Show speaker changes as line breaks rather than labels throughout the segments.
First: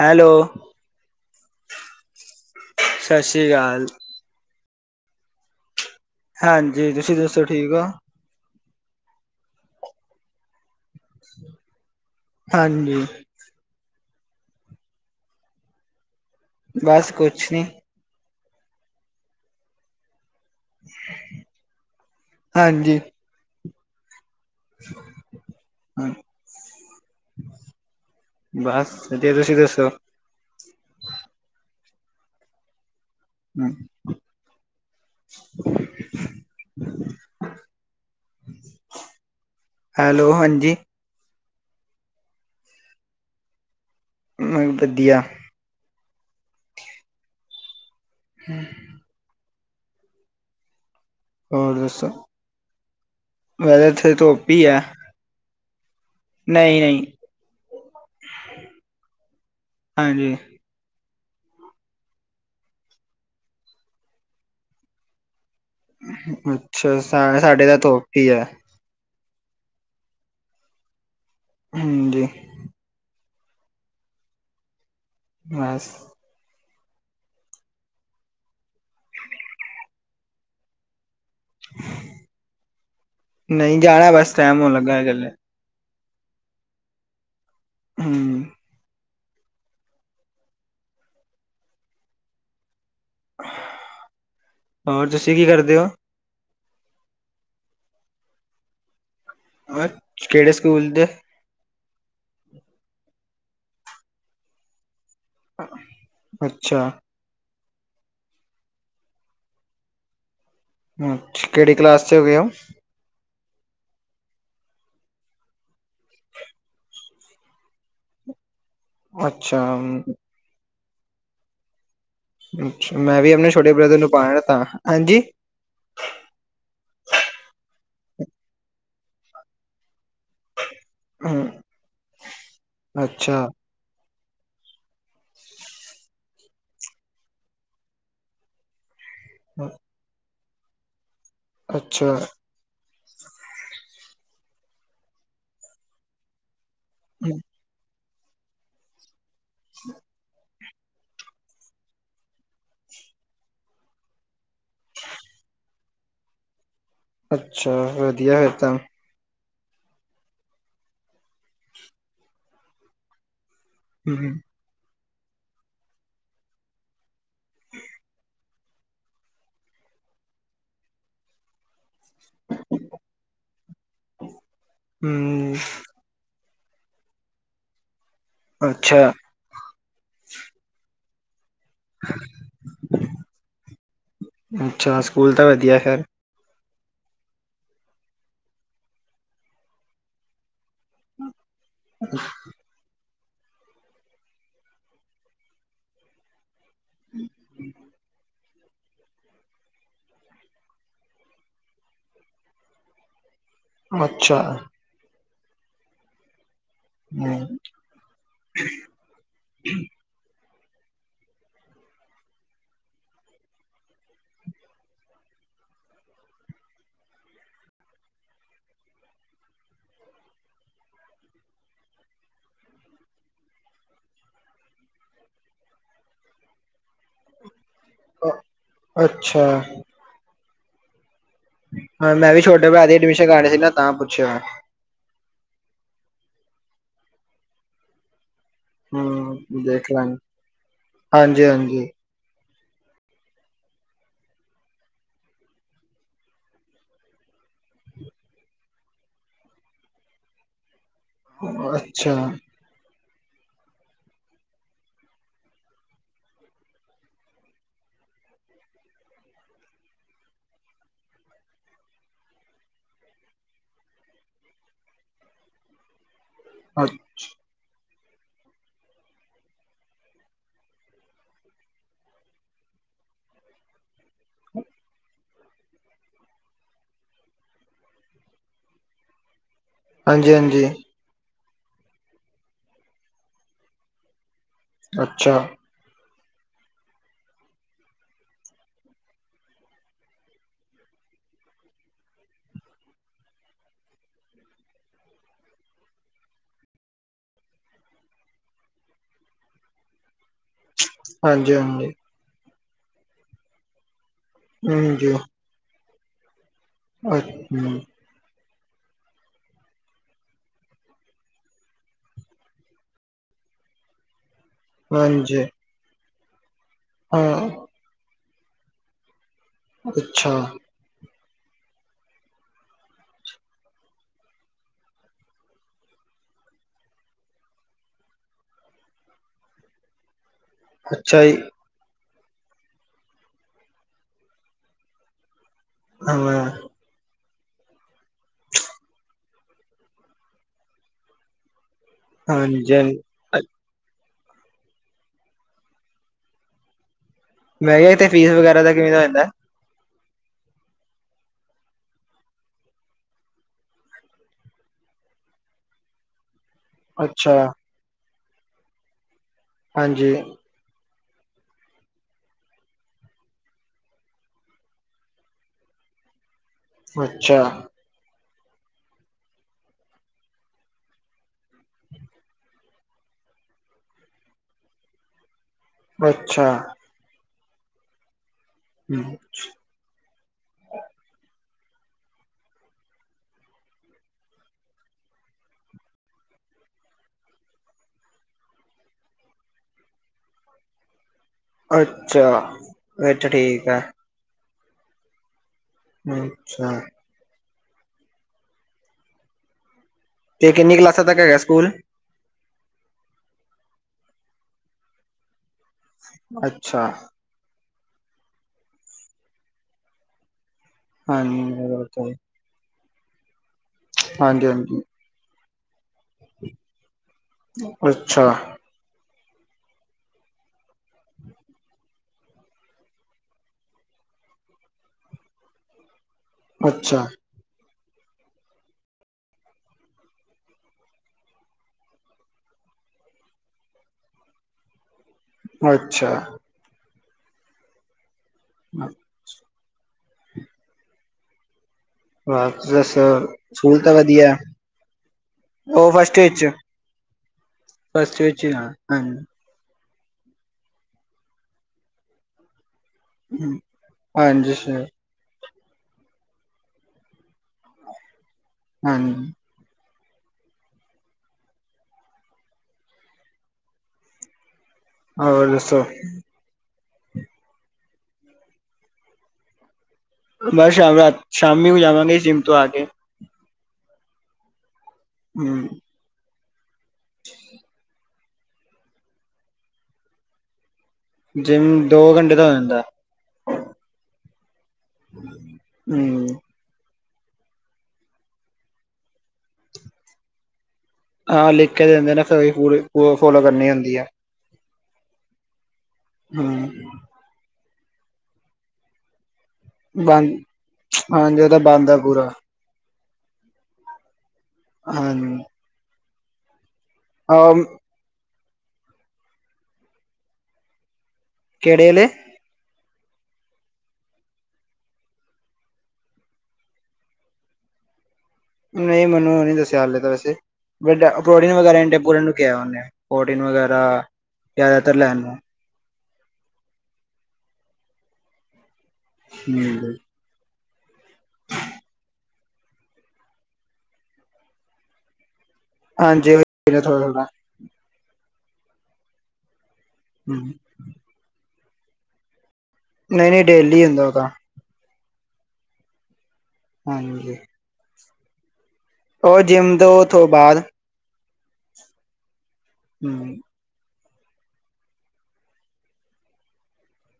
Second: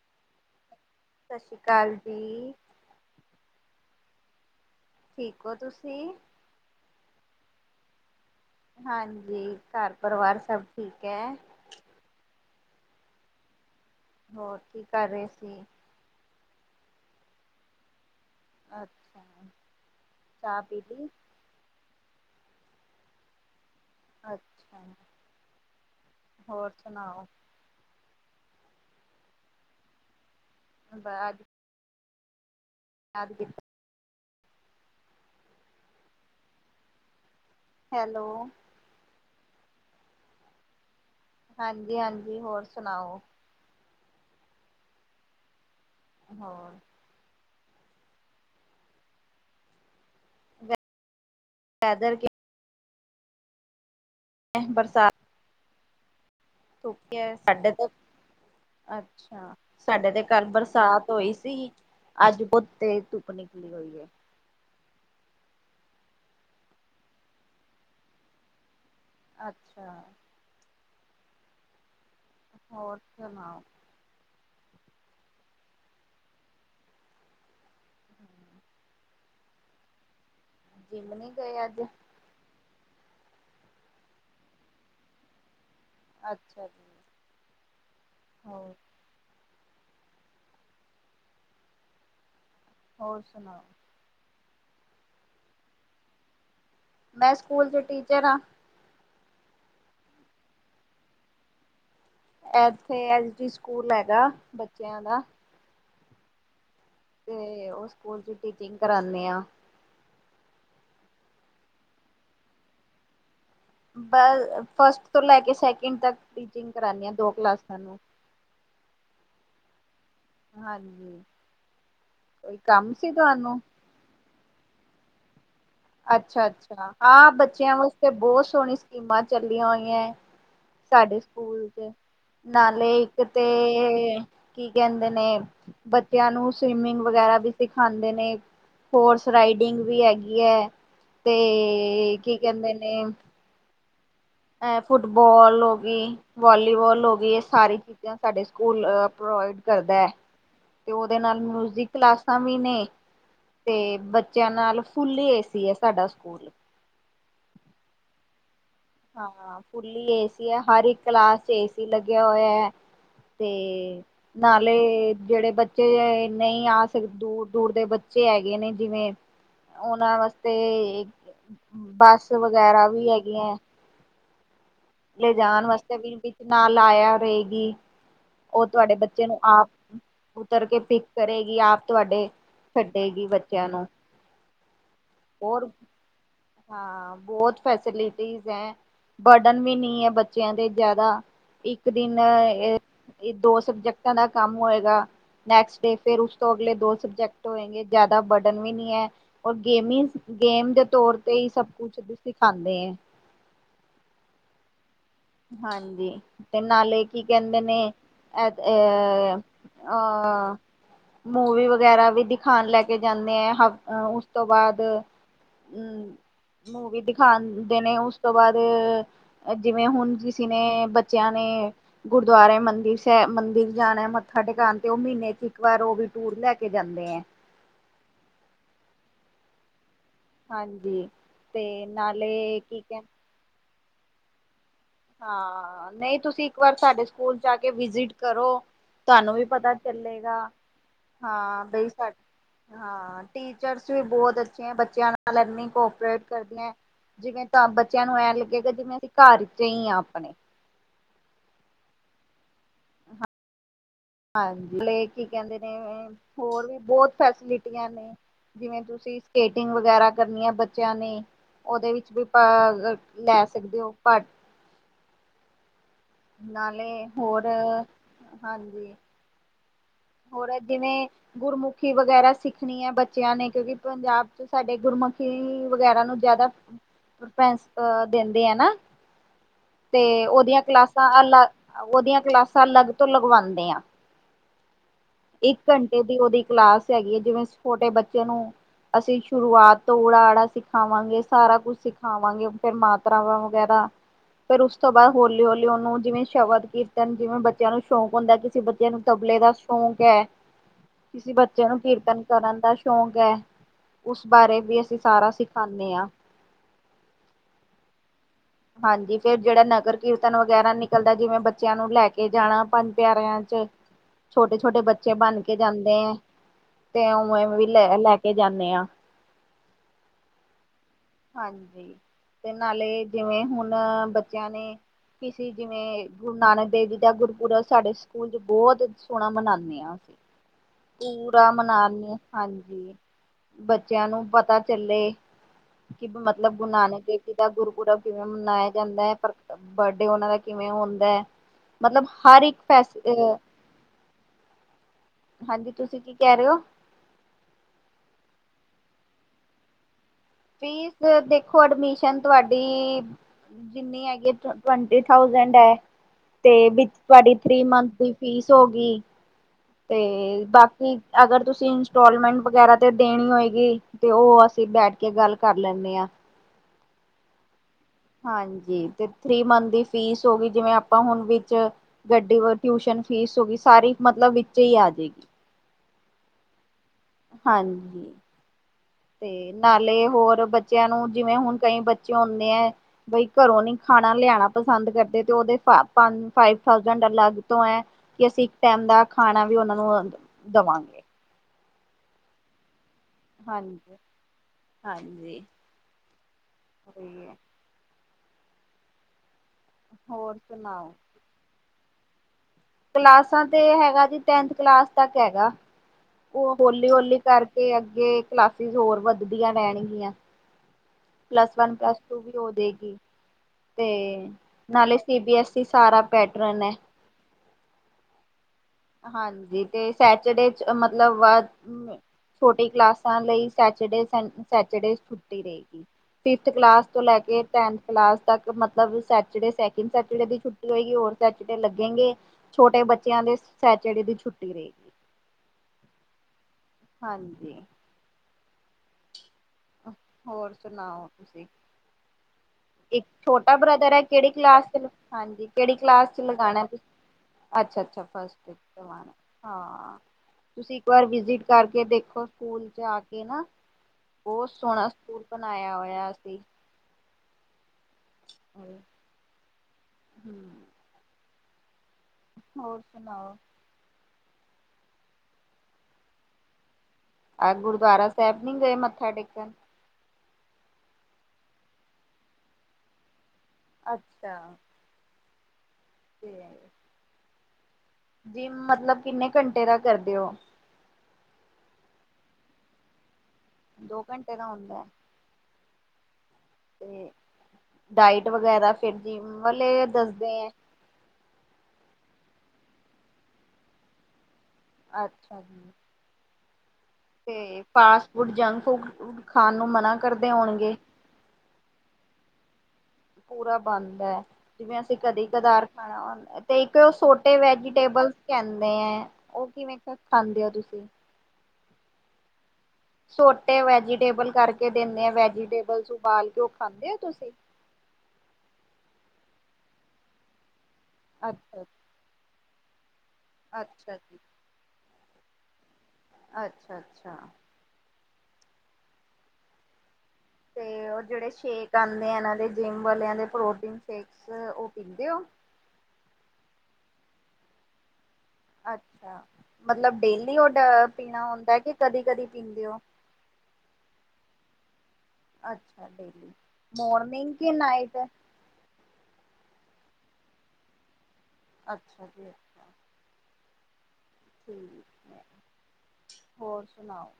Hello.
ਸਤਿ ਸ਼੍ਰੀ ਅਕਾਲ ਜੀ।
ਸਤਿ ਸ੍ਰੀ ਅਕਾਲ।
ਠੀਕ ਹੋ ਤੁਸੀਂ?
ਹਾਂਜੀ, ਤੁਸੀਂ ਦੱਸੋ, ਠੀਕ ਹੋ?
ਹਾਂਜੀ, ਘਰ ਪਰਿਵਾਰ ਸਭ ਠੀਕ ਹੈ?
ਹਾਂਜੀ।
ਹੋਰ ਕੀ ਕਰ ਰਹੇ ਸੀ?
ਬਸ ਕੁਛ ਨਹੀਂ।
ਅੱਛਾ, ਚਾਹ ਪੀ ਲਈ?
ਹਾਂਜੀ।
ਅੱਛਾ ਹੋਰ ਸੁਣਾਓ।
ਬਸ ਵਧੀਆ। ਤੁਸੀਂ ਦੱਸੋ।
[unintelligible] [unintelligible]
ਹੂੰ।
ਹੈਲੋ।
ਹੈਲੋ ਹਾਂਜੀ।
ਹਾਂਜੀ ਹਾਂਜੀ ਹੋਰ ਸੁਣਾਓ।
ਮੈਂ ਵੀ ਵਧੀਆ।
ਹੋਰ।
[inaudible] ਹੋਰ ਦੱਸੋ,
ਵੈਦਰ ਕਿਵੇਂ,
[unintelligible] ਇੱਥੇ ਤੋਂ।
ਐ ਬਰਸਾ।
ਨਹੀਂ
ਉਹ
ਨਹੀਂ,
ਕੀਆ, ਸਾਡੇ ਤੇ, ਅੱਛਾ, ਸਾਡੇ ਤੇ
ਹਾਂਜੀ,
ਘਰ ਬਰਸਾ। ਹੋਈ ਸੀ। ਅੱਜ ਬੋਤ ਤੇਜ਼ ਧੁੱਪ ਨਿਕਲੀ ਹੋਈ ਐ।
ਅੱਛਾ, ਸਾਰਾ ਸਾਡੇ ਤਾਂ ਧੁੱਪ ਈ ਐ।
ਅੱਛਾ।
ਹਾਂਜੀ।
ਹੋਰ ਸੁਨਾਓ।
ਬਸ।
ਜਿੰਮ ਨੀ ਗਏ ਅੱਜ?
ਨਈ, ਜਾਣਾ ਬਸ ਟਾਈਮ ਹੋਣ ਲੱਗਾ ਚੱਲੇ।
ਅੱਛਾ।
ਹੂੰ।
ਹੋਰ ਹੋਰ ਸੁਨਾਓ।
ਹੋਰ ਤੁਸੀਂ ਕੀ ਕਰਦੇ ਓ।
ਮੈਂ ਸਕੂਲ ਚ ਟੀਚਰ ਆਂ।
[unintelligible] ਕਿਹੜੇ ਸਕੂਲ ਦੇ?
ਇੱਥੇ ਐਸ ਡੀ ਸਕੂਲ ਹੈਗਾ ਬੱਚਿਆਂ ਦਾ।
ਅੱਛਾ।
ਤੇ ਉਸ ਸਕੂਲ ਚ ਟੀਚਿੰਗ ਕਰਾਨੀ ਆ।
ਅੱਛ, ਕਿਹੜੀ ਕਲਾਸ ਚ ਹੈਗੇ ਓ।
ਬ, ਫਸਟ ਤੋਂ ਲੈ ਕੇ ਸੈਕਿੰਡ ਤੱਕ ਟੀਚਿੰਗ ਕਰਾਨੀ ਆ ਦੋ ਕਲਾਸਾਂ ਨੂੰ।
ਅੱਛਾ ਹੂੰ।
ਹਾਂਜੀ। ਕੋਈ ਕੰਮ
ਅੱਛਾ,
ਸੀ
ਮੈਂ ਵੀ ਆਪਣੇ
ਤੁਹਾਨੂੰ?
ਛੋਟੇ ਬ੍ਰਦਰ ਨੂੰ ਪਾਨਾ ਤਾ, ਹਾਂਜੀ।
ਅੱਛਾ-ਅੱਛਾ। ਹਾਂ, ਬੱਚਿਆਂ ਵਾਸਤੇ ਬੋਤ ਸੋਨੀ ਸਕੀਮਾਂ ਚੱਲੀਆਂ ਹੋਈਆਂਐ। ਸਾਡੇ
ਹੂੰ
ਸਕੂਲ ਚ। ਨਾਲੇ ਇੱਕ ਤੇ
ਅੱਛਾ
ਕੀ ਕਹਿੰਦੇ ਨੇ। ਬੱਚਿਆਂ ਨੂੰ ਸਵਿਮਿੰਗ ਵਗੈਰਾ ਵੀ ਸਿਖਾਂਦੇ ਨੇ। ਹੋਰਸ ਰਾਈਡਿੰਗ ਵੀ ਹੈਗੀ ਐ। ਤੇ
ਅੱਛਾ
ਕੀ ਕੇਂਦੇ ਨੇ। ਐ ਫੁੱਟਬਾਲ ਹੋ ਗਈ, ਵਾਲੀਬਾਲ ਹੋ ਗਈ, ਇਹ ਸਾਰੀ ਚੀਜ਼ਾਂ ਸਾਡੇ ਸਕੂਲ ਅ ਪ੍ਰੋਵਾਈਡ ਕਰਦਾਏ, ਤੇ ਉਹਦੇ ਨਾਲ ਮਿਊਜਿਕ ਕਲਾਸਾਂ ਵੀ ਨੇ। ਤੇ ਬੱਚਿਆਂ ਨਾਲ ਫੁੱਲੀ ਏ ਸੀ ਐ ਸਾਡਾ ਸਕੂਲ।
ਅੱਛਾ ਵਧੀਆ ਏਹ ਤਾਂ।
ਹਾਂ ਫੁੱਲੀ ਏਸੀ ਐ। ਹਰ ਇੱਕ ਕਲਾਸ ਚ ਏਸੀ ਲੱਗਿਆ ਹੋਇਆ ਐ, ਤੇ।
ਹੂੰ
ਨਾਲ ਲੇ ਜਿਹੜੇ ਬੱਚੇ ਨਈ ਆ ਸਕਦੇ ਦੂਰ-ਦੂਰ ਦੇ ਬੱਚੇ ਹੈਗੇ ਨੇ ਜਿਵੇਂ। ਉਹਨਾਂ ਵਾਸਤੇ ਇਕ ਬੱਸ ਵਗੈਰਾ ਵੀ ਹੈਗੀਆਂਐ।
ਹੂੰ
ਲਜਾਣ ਵਾਸਤੇ ਵੀ। ਵਿੱਚ ਨਾਲ ਆਇਆ ਰਹੇਗੀ ਉਹ ਤੁਹਾਡੇ
ਅੱਛਾ
ਬੱਚੇ ਨੂੰ। ਆਪ ਉਤਰ ਕੇ ਪਿਕ ਕਰੇਗੀ, ਆਪ। ਤੁਹਾਡੇ ਛੱਡੇਗੀ ਬੱਚਿਆਂ ਨੂੰ,
ਅੱਛਾ ਸਕੂਲ ਤਾਂ
ਹੋਰ।
ਵਧੀਆ ਫਿਰ
ਹਾਂ ਬਹੁਤ ਫੈਸਿਲਿਟੀਜ਼ ਐ। ਬਰਡਨ ਵੀ ਨੀ ਐ ਬੱਚਿਆਂ ਦੇ ਜ਼ਿਆਦਾ ਇੱਕ। ਇੱਕ ਦਿਨ ਇਹ ਦੋ ਸਬਜੈਕਟਾਂ ਦਾ ਕੰਮ ਹੋਏਗਾ, ਨੈਕਸਟ ਡੇ। ਫੇਰ ਉਸ ਤੋਂ ਅਗਲੇ ਦੋ ਸਬਜੈਕਟ ਹੋਏਗੇ ਜ਼ਿਆਦਾ ਬੜ ਡਨ ਵੀ ਨੀ ਐ। ਔਰ ਗੇਮਿੰਸ ਗੇਮ ਦੇ ਤੌਰ ਤੇ ਈ ਸਭ ਕੁਛ ਸਿਖਾਂਦੇ ਐ
ਅੱਛਾ।
ਹਾਂਜੀ। ਤੇ ਨਾਲੇ ਕੀ
ਹੂੰ
ਕੇਂਦੇ ਨੇ, [unintelligible] ਮੂਵੀ ਵਗੈਰਾ ਵੀ ਦਿਖਾਨਾ ਲੈ ਕੇ ਜਾਂਦੇ ਐ। ਹ ਉਸ ਤੋਂ ਬਾਅਦ। ਹੂੰ, ਮੂਵੀ ਦਿਖਾਉਂਦੇ ਨੇ, ਉਸ ਤੋਂ ਬਾਅਦ ਜਿਵੇਂ ਹੁਣ। ਕਿਸੀ ਨੇ, ਬੱਚਿਆਂ ਨੇ ਗੁਰਦੁਆਰੇ, ਮੰਦਿਰ ਸਾਹਿਬ, ਮੰਦਿਰ ਜਾਣਾ ਮੱਥਾ ਟਿਕਉਣ ਤੇ ਉਹ ਮਹੀਨੇ ਚ, ਇਕ ਵਾਰ ਉਹ ਵੀ ਟੂਰ ਲੈ ਕੇ ਜਾਂਦੇ ਆ।
ਅੱਛਾ
ਹਾਂਜੀ, ਤੇ ਨਾਲੇ ਕੀ ਕਹਿ
ਪਿੱਛੇ, ਗਾਣੇ ਸੀ ਨਾ, ਤਾਂ ਪੁੱਛਿਆ।
ਹਾਂ, ਨਹੀਂ ਤੁਸੀਂ, ਇੱਕ ਵਾਰ ਸਾਡੇ ਸਕੂਲ ਚ ਆ ਕੇ ਵਿਜਿਟ ਕਰੋ। ਤੁਹਾਨੂੰ ਵੀ,
ਹੂੰ
ਪਤਾ
ਦੇਖ ਲਾਂਗੇ
ਚੱਲੇਗਾ
ਹਾਂਜੀ
ਹਾਂ
ਹਾਂਜੀ
ਬਈ ਸਾਡੇ। ਹਾਂ, ਟੀਚਰਸ ਵੀ ਬਹੁਤ ਅੱਛੇ ਹੈ, ਬੱਚਿਆਂ ਨਾਲ ਐਨੀ ਕੋਪਰੇਟ ਕਰਦੀਆਂ ਹੈ। ਜਿਵੇਂ ਤਾਂ, ਬੱਚਿਆਂ ਨੂੰ ਐਂ ਲੱਗੇਗਾ ਕਿ ਜਿਵੇਂ ਅਸੀਂ ਘਰ 'ਚ ਹੀ, ਹਾਂ ਆਪਣੇ।
ਅੱਛਾ।
ਹਾਂਜੀ, ਕੀ ਕਹਿੰਦੇ ਨੇ ਹੋਰ ਵੀ, ਬਹੁਤ ਫੈਸਿਲਿਟੀਆਂ ਨੇ। ਜਿਵੇਂ, ਤੁਸੀਂ ਸਕੇਟਿੰਗ ਵਗੈਰਾ ਕਰਨੀ ਹੈ, ਬੱਚਿਆਂ ਨੇ। ਉਹਦੇ, ਵਿੱਚ ਵੀ ਭਾਗ ਲੈ ਸਕਦੇ ਹੋ। ਨਾਲੇ,
ਅ
ਹੋਰ ਹਾਂਜੀ। ਹੋਰ, ਜਿਵੇਂ ਗੁਰਮੁਖੀ ਵਗੈਰਾ, ਸਿੱਖਣੀ ਹੈ ਬੱਚਿਆਂ ਨੇ, ਕਿਉਂਕਿ, ਪੰਜਾਬ ਚ ਸਾਡੇ ਗੁਰਮੁਖੀ ਵਗੈਰਾ, ਨੂੰ ਜ਼ਿਆਦਾ ਪ੍ਫੈੰਸ ਦਿੰਦੇ ਆ ਨਾ। ਤੇ,
ਹਾਂਜੀ
ਉਹਦੀਆਂ
ਹਾਂਜੀ
ਕਲਾਸਾਂ ਅਲੱਗ, ਉਹਦੀਆਂ ਕਲਾਸਾਂ ਅਲੱਗ ਤੋਂ ਲਗਵਾਉਂਦੇ ਆ।
ਅੱਛਾ,
ਇੱਕ ਘੰਟੇ ਦੀ, ਉਹਦੀ ਕਲਾਸ ਹੈਗੀ ਹੈ, ਜਿਵੇਂ ਛੋਟੇ ਬੱਚੇ ਨੂੰ ਅਸੀਂ, ਸ਼ੁਰੂਆਤ ਤੋਂ ਉੜਾ, ਆੜਾ ਸਿਖਾਵਾਂਗੇ ਸਾਰਾ ਕੁਝ ਸਿਖਾਵਾਂਗੇ, ਫਿਰ ਮਾ ਤਰਾਵਾਂ, ਵਗੈਰਾ ਫਿਰ, ਉਸ ਤੋਂ ਬਾਅਦ ਹੌਲੀ- ਹੌਲੀ, ਉਹਨੂੰ ਜਿਵੇਂ ਸ਼ਬਦ- ਕੀਰਤਨ ਜਿਵੇਂ ਬੱਚਿਆਂ ਨੂੰ ਸ਼ੌਂਕ ਹੁੰਦਾ, ਕਿਸੇ ਬੱਚਿਆਂ ਨੂੰ ਤਬਲੇ ਦਾ ਸ਼ੌਕ ਹੈ, ਕਿਸੇ
ਹਾਂਜੀ
ਬੱਚੇ ਨੂੰ
ਹਾਂਜੀ
ਕੀਰਤਨ ਕਰਨ ਦਾ ਸ਼ੌਕ ਹੈ। ਉਸ ਬਾਰੇ ਵੀ, ਅਸੀਂ
ਹਾਂਜੀ
ਸਾਰਾ ਸਿਖਾਉਂਦੇ ਹਾਂ।
ਅੱਛਾ।
ਹਾਂਜੀ, ਫੇਰ ਜਿਹੜਾ, ਨਗਰ ਕੀਰਤਨ ਵਗੈਰਾ ਨਿਕਲਦਾ ਜਿਵੇਂ ਬੱਚਿਆਂ ਨੂੰ, ਲੈ ਕੇ ਜਾਣਾ ਪੰਜ ਪਿਆਰਿਆਂ ਚ [unintelligible] ਛੋਟੇ -ਛੋਟੇ ਬੱਚੇ ਬਣ
ਹਾਂਜੀ
ਕੇ ਜਾਂਦੇ ਹੈ, ਤੇ ਉਵੇਂ
ਹਾਂ
ਵੀ ਲੈ -ਲੈ ਕੇ ਜਾਂਦੇ ਆ।
ਅੱਛਾ,
ਹਾਂਜੀ, ਤੇ ਨਾਲੇ ਜਿਵੇਂ ਹੁਣ ਬੱਚਿਆਂ ਨੇ। ਕਿਸੀਂ ਜਿਵੇਂ, ਗੁਰੂ ਨਾਨਕ ਦੇਵ ਜੀ ਦਾ, ਗੁਰਪੁਰਬ ਸਾਡੇ ਸਕੂਲ ਚ ਬਹੁਤ ਸੋਹਣਾ ਮਨਾਉਂਦੇ ਹਾਂ। [unintelligible]
ਅੱਛਾ ਜੀ
ਪੂਰਾ ਮਨਾਉਂਦੇ ਹਾਂ, ਹਾਂਜੀ, ਬੱਚਿਆਂ ਨੂੰ ਪਤਾ ਚੱਲੇ ਕਿ
ਹਾਂ,
ਮਤਲਬ, ਗੁਰੂ ਨਾਨਕ ਦੇਵ ਜੀ ਦਾ ਗੁਰਪੁਰਬ ਕਿਵੇਂ ਮਨਾਇਆ ਜਾਂਦਾ ਹੈ, ਪਰ ਬਰਡੇ ਉਹਨਾਂ ਦਾ ਕਿਵੇਂ ਹੁੰਦਾ ਹੈ। ਮਤਲਬ ਹਰ ਇੱਕ
ਹਾਂਜੀ ਹਾਂਜੀ।
ਫੈਸ, ਹਾਂਜੀ, ਤੁਸੀਂ ਕੀ ਕਹਿ ਰਹੇ ਹੋ?
ਮੈਂ ਕਿਹਾ, ਇੱਥੇ ਫੀਸ ਵਗੈਰਾ, ਦਾ ਕਿਵੇਂ ਹੈ ਤੁਹਾਡਾ?
ਫੀਸ ਦੇਖੋ, ਅਡਮਿਸ਼ਨ ਤੁਹਾਡੀ ਜਿੰਨੀ ਹੈਗੀ, ਟਵੰਟੀ ਥਾਊਜੈੰਡ ਹੈ। ਤੇ, ਵਿੱਚ ਤੁਹਾਡੀ
ਅੱਛਾ,
ਥ੍ਰੀ ਮੰਥ ਦੀ ਫੀਸ ਹੋ ਗਈ। ਤੇ
ਹਾਂਜੀ,
ਬਾਕੀ, ਅਗਰ ਤੁਸੀ ਇੰਸਟੋਲਮੈਂਟ ਵਗੈਰਾ ਤੇ ਦੇਣੀ ਹੋਏਗੀ ਤੇ, ਉਹ ਅਸੀ ਬੈਠ ਕੇ ਗੱਲ ਕਰ ਲੈਨੇ ਆ।
ਅੱਛਾ।
ਹਾਂਜੀ, ਤੇ ਥ੍ਰੀ ਮੰਥ ਦੀ ਫੀਸ ਹੋਗੀ, ਜਿਵੇਂ ਆਪਾਂ ਹੁਨ ਵਿੱਚ ਗੱਡੀ, ਵ ਟਿਊਸ਼ਨ ਫੀਸ ਹੋਗੀ ਸਾਰੀ, ਮਤਲਬ ਵਿੱਚੇ ਈ ਆਜੇਗੀ।
ਅੱਛਾ।
ਹਾਂਜੀ,
ਹੂੰ,
ਤੇ ਨਾਲੇ ਹੋਰ ਬੱਚਿਆਂ ਨੂੰ, ਜਿਵੇ ਹੁਣ ਕਈ ਬੱਚੇ ਹੁੰਦੇ ਐ। ਬਈ ਘਰੋ ਨੀ ਖਾਣਾ ਲਿਆਣਾ ਪਸੰਦ ਕਰਦੇ, ਤੇ ਉਹਦੇ [unintelligible] ਫਾਇਵ ਥਾਉਜੈਂਡ ਅਲੱਗ ਤੋ ਐ। ਕਿ ਅਸੀ ਇੱਕ ਟੈਮ ਦਾ ਖਾਣਾ ਵੀ ਓਨਾਂ ਨੂੰ ਓਂਜ ਦਵਾਂਗੇ।
ਅੱਛਾ। ਅੱਛਾ ਠੀਕ ਆ,
ਹਾਂਜੀ-ਹਾਂਜੀ।
ਅੱਛਾ।
ਹੋਰ
ਤੇ ਕਿੰਨੀ
ਸੁਣਾਓ
ਕਲਾਸਾ ਤੱਕ ਹੈਗੈ ਸੂਕੂਲ?
ਕਲਾਸਾ ਤੇ ਹੈਗਾ ਜੀ, ਟੈਂਥ ਕਲਾਸ ਤੱਕ ਹੈਗਾ। ਓ
ਅੱਛਾ,
ਹੋਲੀ-ਹੋਲੀ ਕਾਰਕੇ, ਅੱਗੇ ਕਲਾਸਿਸ ਹੋਰ ਵੱਦਦੀਆ ਰੈਣਗੀਆਂ। ਪਲੱਸ
ਹਾਂਜੀ,
ਵਨ, ਪਲੱਸ
ਹਾਂਜੀ
ਟੂ ਵੀ ਜੋ ਦੇਗੀ, ਤੇ
ਹਾਂਜੀ,
ਨਾਲੇ ਸੀ ਬੀ ਐਸ ਸੀ ਸਾਰਾ ਪੈਟਰਨ ਏ।
ਅੱਛਾ।
ਹਾਂਜੀ, ਤੇ ਸੈਚਰਡੇ ਚ ਮਤਲਬ [unintelligible] ਛੋਟੀ ਕਲਾਸਾ ਲਈ ਸੈਚਡੇ, ਸਨ, ਸੈਚਡੇ ਛੁੱਟੀ ਰਏਗੀ। ਫਿਫਥ ਕਲਾਸ ਤੋ
ਅੱਛਾ।
ਲੈ ਕੇ ਟੈਂਥ ਕਲਾਸ ਤਕ ਮਤਲਬ ਸੈਚਡੇ, ਸੈਕਿੰਡ ਸੈਟਰਡੇ ਦੀ ਛੁੱਟੀ ਹੋਏਗੀ, ਹੋਰ ਸੈਚਡੇ ਲੱਗੇਂਗੇ। ਛੋਟੇ ਬੱਚੇਯਾ ਦੇ ਸੈਚਡੇ ਦੀ ਛੁੱਟੀ ਰਏਗੀ।
ਅੱਛਾ।
ਹਾਂਜੀ।
[inaudible]
ਹੋਰ ਸੁਨਾਓ, ਤੁਸੀ?
ਬਸ
ਇੱਕ
ਦੱਸੋ
ਛੋਟਾ
ਸਕੂਲ
ਬ੍ਰਦਰ
ਤਾਂ
ਐ, ਕੇੜੀ
ਵਧੀਆ।
ਕਲਾਸ ਚ, ਹਾਂਜੀ, ਕੇੜੀ
ਉਹ
ਕਲਾਸ
ਫਸਟ
ਚ
ਵਿੱਚ,
ਲਗਾਣੈ ਤੁਸੀ? ਅੱਛਾ, ਅੱਛਾ
ਵਿੱਚ
ਫਸਟ ਚ ਕੰਰਵਾਨੈ
ਹਾਂਜੀ,
ਹਾਂ, ਤੁਸੀ ਇੱਕ ਵਾਰ ਵਿਜਿ਼ਟ ਕਾਰਕੇ ਦੇਖੋ, ਸੁਕੂਲ ਚ ਆਕੇ ਨਾ। ਬੋਤ
ਹਾਂਜੀ ਸਰ,
ਸੋਣਾ ਸੁਕੂਲ ਬਣਾਯਾ ਹੋਐ ਅਸੀ। [inaudible]
ਹੂੰ।
ਹੂੰ। ਹੋਰ, ਸੁਨਾਓ
ਹੋਰ, ਦੱਸੋ?
ਆੱਜ ਗੁਰਦਾਰਾ ਸਾਬ ਨੀ ਗਏ ਮੱਥਾ ਟੇਕਨ?
ਮੈਂ ਸ਼ਾਮ-ਰਾਤ, ਸ਼ਾਮੀ ਵੀ ਜਾਵਾਂਗਾ ਜਿਮ ਤੋ ਆ ਕੇ
ਅੱਛਾ।
ਹੂੰ।
[unintelligible]
[inaudible]
ਜਿੱਮ ਮਤਲਬ, ਕਿੰਨੇ ਘੰਟੇ ਦਾ ਕਰਦੇ ਓ?
ਜਿੰਮ, ਦੋ ਘੰਟੇ ਦਾ ਹੋ ਜਾਂਦਾ।
ਦੋ ਘੰਟੇ ਦਾ ਹੁੰਦੈ।
ਹੂੰ।
ਤੇ, ਡਾਇਟ ਵਗੈਰਾ ਫੇਰ ਜਿਮ ਵਾਲੇ ਦੱਸਦੇ ਐ।
ਹਾਂ, ਲਿਖਕੇ ਦੇਂਦੇ ਨੇ ਫੇਰ ਏਕ ਵ ਫੋਲੋ ਕਰਨੀ ਹੋਂਦੀ ਆ
ਅੱਛਾ ਜੀ।
ਹੂੰ।
ਤੇ ਫਾਸਟ ਫੂੜ, ਜੰਕ ਫੂੜ ਖਾਨ ਨੂੰ ਮਨਾ ਕਰਦੇ
ਬੰਦ
ਹੋਣਗੇ?
ਹਾਂਜੀ, ਓ ਤਾ ਬਾਂਦ ਆ ਪੂਰਾ।
ਪੂਰਾ ਬਾੰਦ ਐ, ਜਿਵੇਂ ਅਸੀਂ ਕਦੀ
ਹਾਂਜੀ
ਕਦਾਰ ਖਾਣਾ ਹੋਂਦੈ ਤੇ ਇੱਕ ਓ ਸੋਟੇ
ਆਹ
ਵੈਜੀਟੇਬਲਸ ਆਂਦੈ, ਓ ਕਿਵੇਂ ਖਾਂਦੇ ਓ ਤੁਸੀਂ?
ਕੇੜੇ ਆਲੇ?
ਸੋਟੇ ਵੈਜੀਟੇਬਲ ਕਾਰਕੇ ਦੇਂਨੇ ਆ, ਵੈਜੀਟੇਬਲਸ ਊਬਾਲ ਕੇ ਓ ਖਾਂਦੇ ਓ ਤੁਸੀ?
ਨਈ ਮੈਨੂੰ ਓ ਨੀ ਦੱਸੇਆ ਹਾਲੇ ਤਾਂ ਵੈਸੇ, ਬਟ ਪ੍ਰੋਟੀਨ
ਅੱਛਾ,
ਵਗੈਰਾ ਆਂਡੇ ਨੂੰ ਕੇਆ ਓਨੇ। ਪ੍ਰੋਟੀਨ ਵਗੈਰਾ
ਅੱਛਾ ਜੀ।
ਜੇ਼ਆਦਾਤਰ ਲੈਨ ਨੂੰ।
ਅੱਛਾ-ਅੱਛਾ।
[unintelligible]
ਤੇ ਉਹ ਜਿਹੜੇ ਸ਼ੇਕ ਆਂਦੇਏ ਏਨਾ ਦੇ ਜਿੰਮ ਵਾਲਿਆਂ ਦੇ ਪ੍ਰੋਟੀਨ ਸ਼ੇਕਸ, ਉਹ ਪੀਂਦੇ ਓ?
ਹਾਂਜੀ ਉਹੀ ਨੇ ਥੋੜਾ-ਥੋੜਾ।
ਅੱਛਾ, ਮਤਲਬ ਡੇਲੀ ਉਹ
ਹਮ
ਡ ਪੀਨਾ ਹੁੰਦਾ ਕੇ ਕਦੀ-ਕਦੀ ਪੀਂਦੇ ਓ?
ਨਈ-ਨਈ ਡੇਲੀ ਹੁੰਦਾ ਉਹ ਤਾ।
ਅੱਛਾ ਡੇਲੀ, ਮੋਰਨਿੰਗ
ਹਾਂਜੀ
ਕੇ ਨਾਈਟ?
ਓ ਜਿਮ ਦੋ ਓਥੋ ਬਾਦ।
ਅੱਛਾ ਜੀ ਅੱਛ।
ਹੂੰ।
ਠੀਕ ਐ, ਹੋਰ ਸੁਨਾਓ।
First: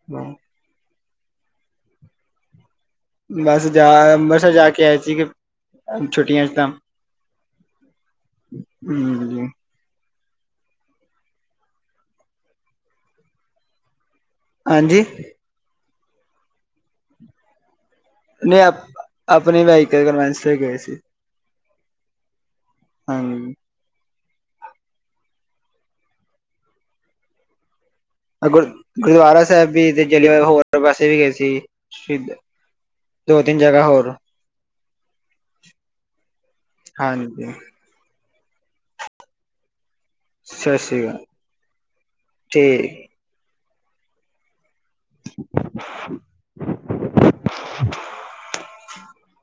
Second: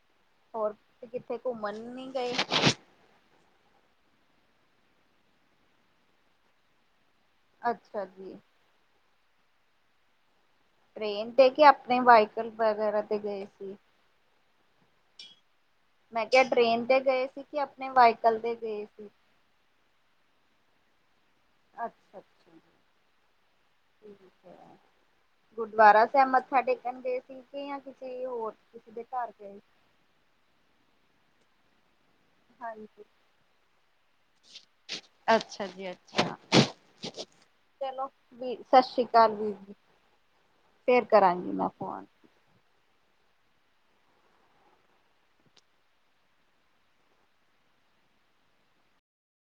[unintelligible]
ਹੋਰ ਤੁਸੀ ਕਿੱਥੇ ਘੁੰਮਣ ਨੀ ਗਏ?
ਬਸ ਜਾ ਅੰਮਬਰਸਰ ਜਾ ਕੇ ਆਏ ਸੀਗੇ, ਛੁੱਟੀਆਂ ਇਚ ਤਾਂ।
ਅੱਛਾ ਜੀ।
ਹੁੰ।
ਟ੍ਰੇਨ ਤੇ ਕੇ ਆਪਣੇ ਵਾਈਕਲ ਵਗੈਰਾ ਤੇ ਗਏ ਸੀ?
ਹਾਂਜੀ?
ਮੈਂ ਕਿਹਾ ਟ੍ਰੇਨ ਤੇ ਗਏ ਸੀ ਕੇ ਆਪਣੇ ਵਾਈਕਲ ਤੇ
ਨਹੀਂ
ਗਏ ਸੀ?
ਆਪਣੇ ਵਾਈਕਲ ਕਨਵੈਂਸ ਤੇ ਗਏ ਸੀ।
ਅੱਛਾ-ਅੱਛਾ।
ਹਨ।
ਠੀਕ ਐ। ਗੁਰਦੁਆਰਾ ਸਾਹਿਬ ਮੱਥਾ ਟੇਕਨ ਗਏ ਸੀ? ਗਏਆਂ ਕਿਸੀ ਹੋਰ ਕਿਸੀ ਦੇ ਘਰ ਗਏ।
ਜਲੀਆਵਾਲਾ ਹੋ ਤੇ ਵੈਸੇ ਵੀ ਗਏ ਸੀ ਸ਼ਹੀਦ
ਹਾਂਜੀ,
ਦੋ ਤਿੰਨ ਜਗ੍ਹਾ ਹੋਰ
ਅੱਛਾ ਜੀ ਅੱਛਾ।
ਹਾਂਜੀ
ਚਲੋ ਵੀ ਸਸ ਸ੍ਰੀ ਕਾਲ ਵੀਰ ਜੀ।
ਸਤਿ ਸ੍ਰੀ
ਫੇਰ
ਅਕਾਲ
ਕਰਾਂਗੀ ਮੈਂ ਫੋਨ।
[unintelligible] [inaudible]